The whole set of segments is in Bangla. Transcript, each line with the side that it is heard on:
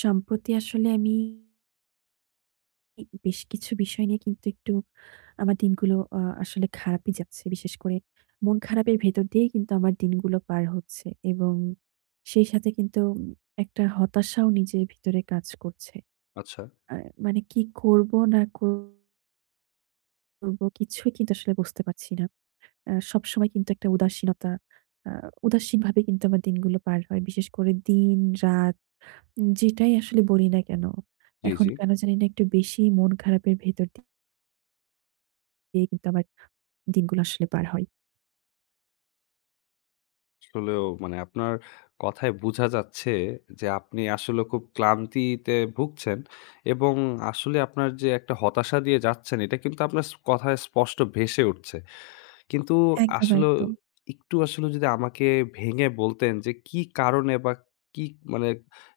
right: সম্প্রতি আসলে আমি জি বেশ কিছু বিষয় নিয়ে কিন্তু একটু আমার দিনগুলো আ আসলে খারাপই যাচ্ছে। বিশেষ করে মন খারাপের ভেতর দিয়েই কিন্তু আমার দিনগুলো পার হচ্ছে এবং সেই সাথে কিন্তু উম একটা হতাশাও নিজের ভেতরে কাজ করছে।
left: আচ্ছা।
right: আ মানে কি করব না ক করবো, কিছুই কিন্তু আসলে বুঝতে পারছি না। অ্যা সবসময় কিন্তু একটা উদাসীনতা, আ উদাসীন ভাবে কিন্তু আমার দিনগুলো পার হয়। বিশেষ করে দিন রাত যেটাই আসলে বলি না কেন।
left: জি,
right: এখন
left: জি।
right: কেন জানিনা একটু বেশি মন খারাপের ভেতর দি দিয়ে কিন্তু আমার দিনগুলো আসলে পার হয়।
left: আসলেও মানে আপনার কথায় বোঝা যাচ্ছে যে আপনি আসলে খুব ক্লান্তিতে ভুগছেন এবং আসলে আপনার যে একটা হতাশা দিয়ে যাচ্ছেন এটা কিন্তু আপনার ছ কথায় স্পষ্ট ভেসে উঠছে। কিন্তু
right: একদম,
left: আসলেও
right: একদম।
left: একটু আসলে যদি আমাকে ভেঙে বলতেন যে কী কারণে বা কী মানে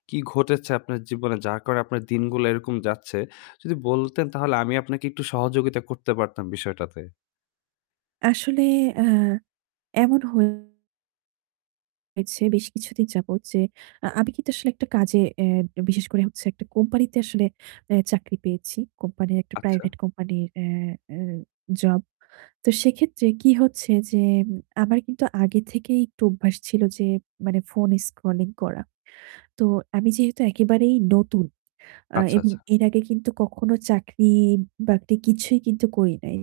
left: কী ঘটেছে আপনার জীবনে? যার কারণে আপনার দিনগুলো এরকম যাচ্ছে। যদি বলতেন তাহলে আমি আপনাকে একটু সহযোগিতা করতে পারতাম বিষয়টাতে।
right: আসলে অ্যা এমন হয়েছে বেশ কিছুদিন যাবত যে আ আমি কিন্তু আসলে একটা কাজে, অ্যা বিশেষ করে হচ্ছে একটা কোম্পানিতে আসলে অ্যা চাকরি পেয়েছি। কোম্পানির একটা
left: আচ্ছা।
right: private company র অ্যা অ্যা job. তো সেক্ষেত্রে কি হচ্ছে যে উম আমার কিন্তু আগে থেকেই একটু অভ্যাস ছিল যে মানে phone scrolling করা। তো আমি যেহেতু একেবারেই নতুন আ
left: আচ্ছা,
right: এবং
left: আচ্ছা।
right: এর আগে কিন্তু কখনো চাকরি-বাকরি কিছুই কিন্তু করি নাই।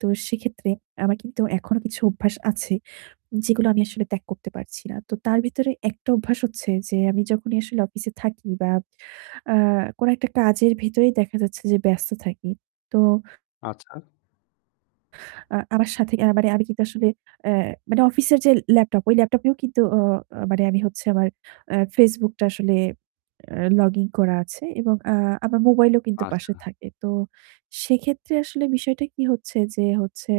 right: তো সেক্ষেত্রে আমার কিন্তু এখনও কিছু অভ্যাস আছে যেগুলো আমি আসলে ত্যাগ করতে পারছি না। তো তার ভেতরে একটা অভ্যাস হচ্ছে যে আমি যখনই আসলে অফিসে থাকি বা আ কোন একটা কাজের ভেতরে দেখা যাচ্ছে যে ব্যস্ত থাকি। তো
left: আচ্ছা।
right: আ আমার সাথে আ মানে আমি কিন্তু আসলে অ্যা মানে অফিসের যে laptop ওই laptop এও কিন্তু অ অ মানে আমি হচ্ছে আমার অ্যা Facebook টা আসলে অ্যা login করা আছে এবং আ আমার mobile ও কিন্তু পাশে
left: আচ্ছা।
right: থাকে। তো সেক্ষেত্রে আসলে বিষয়টা কি হচ্ছে যে হচ্ছে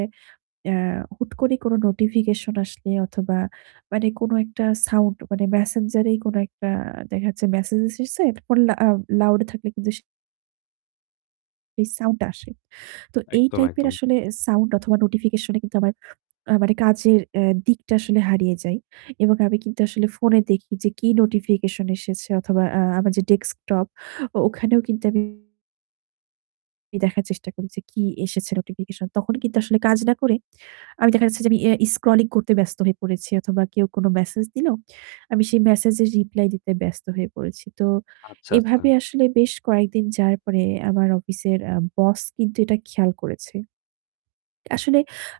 right: ইয়া হুট করে কোনো notification আসলে অথবা মানে কোনো একটা sound মানে Messenger এই কোনো একটা দেখা যাচ্ছে message এসেছে, phone loud, loud এ থাকলে কিন্তু সে sound টা আসে। তো এই
left: একদম,
right: type এর
left: একদম।
right: আসলে sound অথবা notification এ কিন্তু আমার আ মানে কাজের অ্যা দিকটা আসলে হারিয়ে যায় এবং আমি কিন্তু আসলে phone এ দেখি যে কি notification এসেছে অথবা আ আমার যে desktop ওখানেও কিন্তু আমি দেখার চেষ্টা করি যে কি এসেছে notification, তখন কিন্তু আসলে কাজ না করে আমি দেখা যাচ্ছে যে অ্যা আমি scrolling করতে ব্যস্ত হয়ে পড়েছি অথবা কেউ কোনো message দিল, আমি সেই message এর reply দিতে ব্যস্ত হয়ে পড়েছি। তো
left: আচ্ছা,
right: এভাবে
left: আচ্ছা।
right: আসলে বেশ কয়েকদিন যার পরে আমার অফিসের অ্যা boss কিন্তু এটা খেয়াল করেছে। আসলে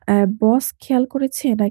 right: অ্যা boss খেয়াল করেছে নাক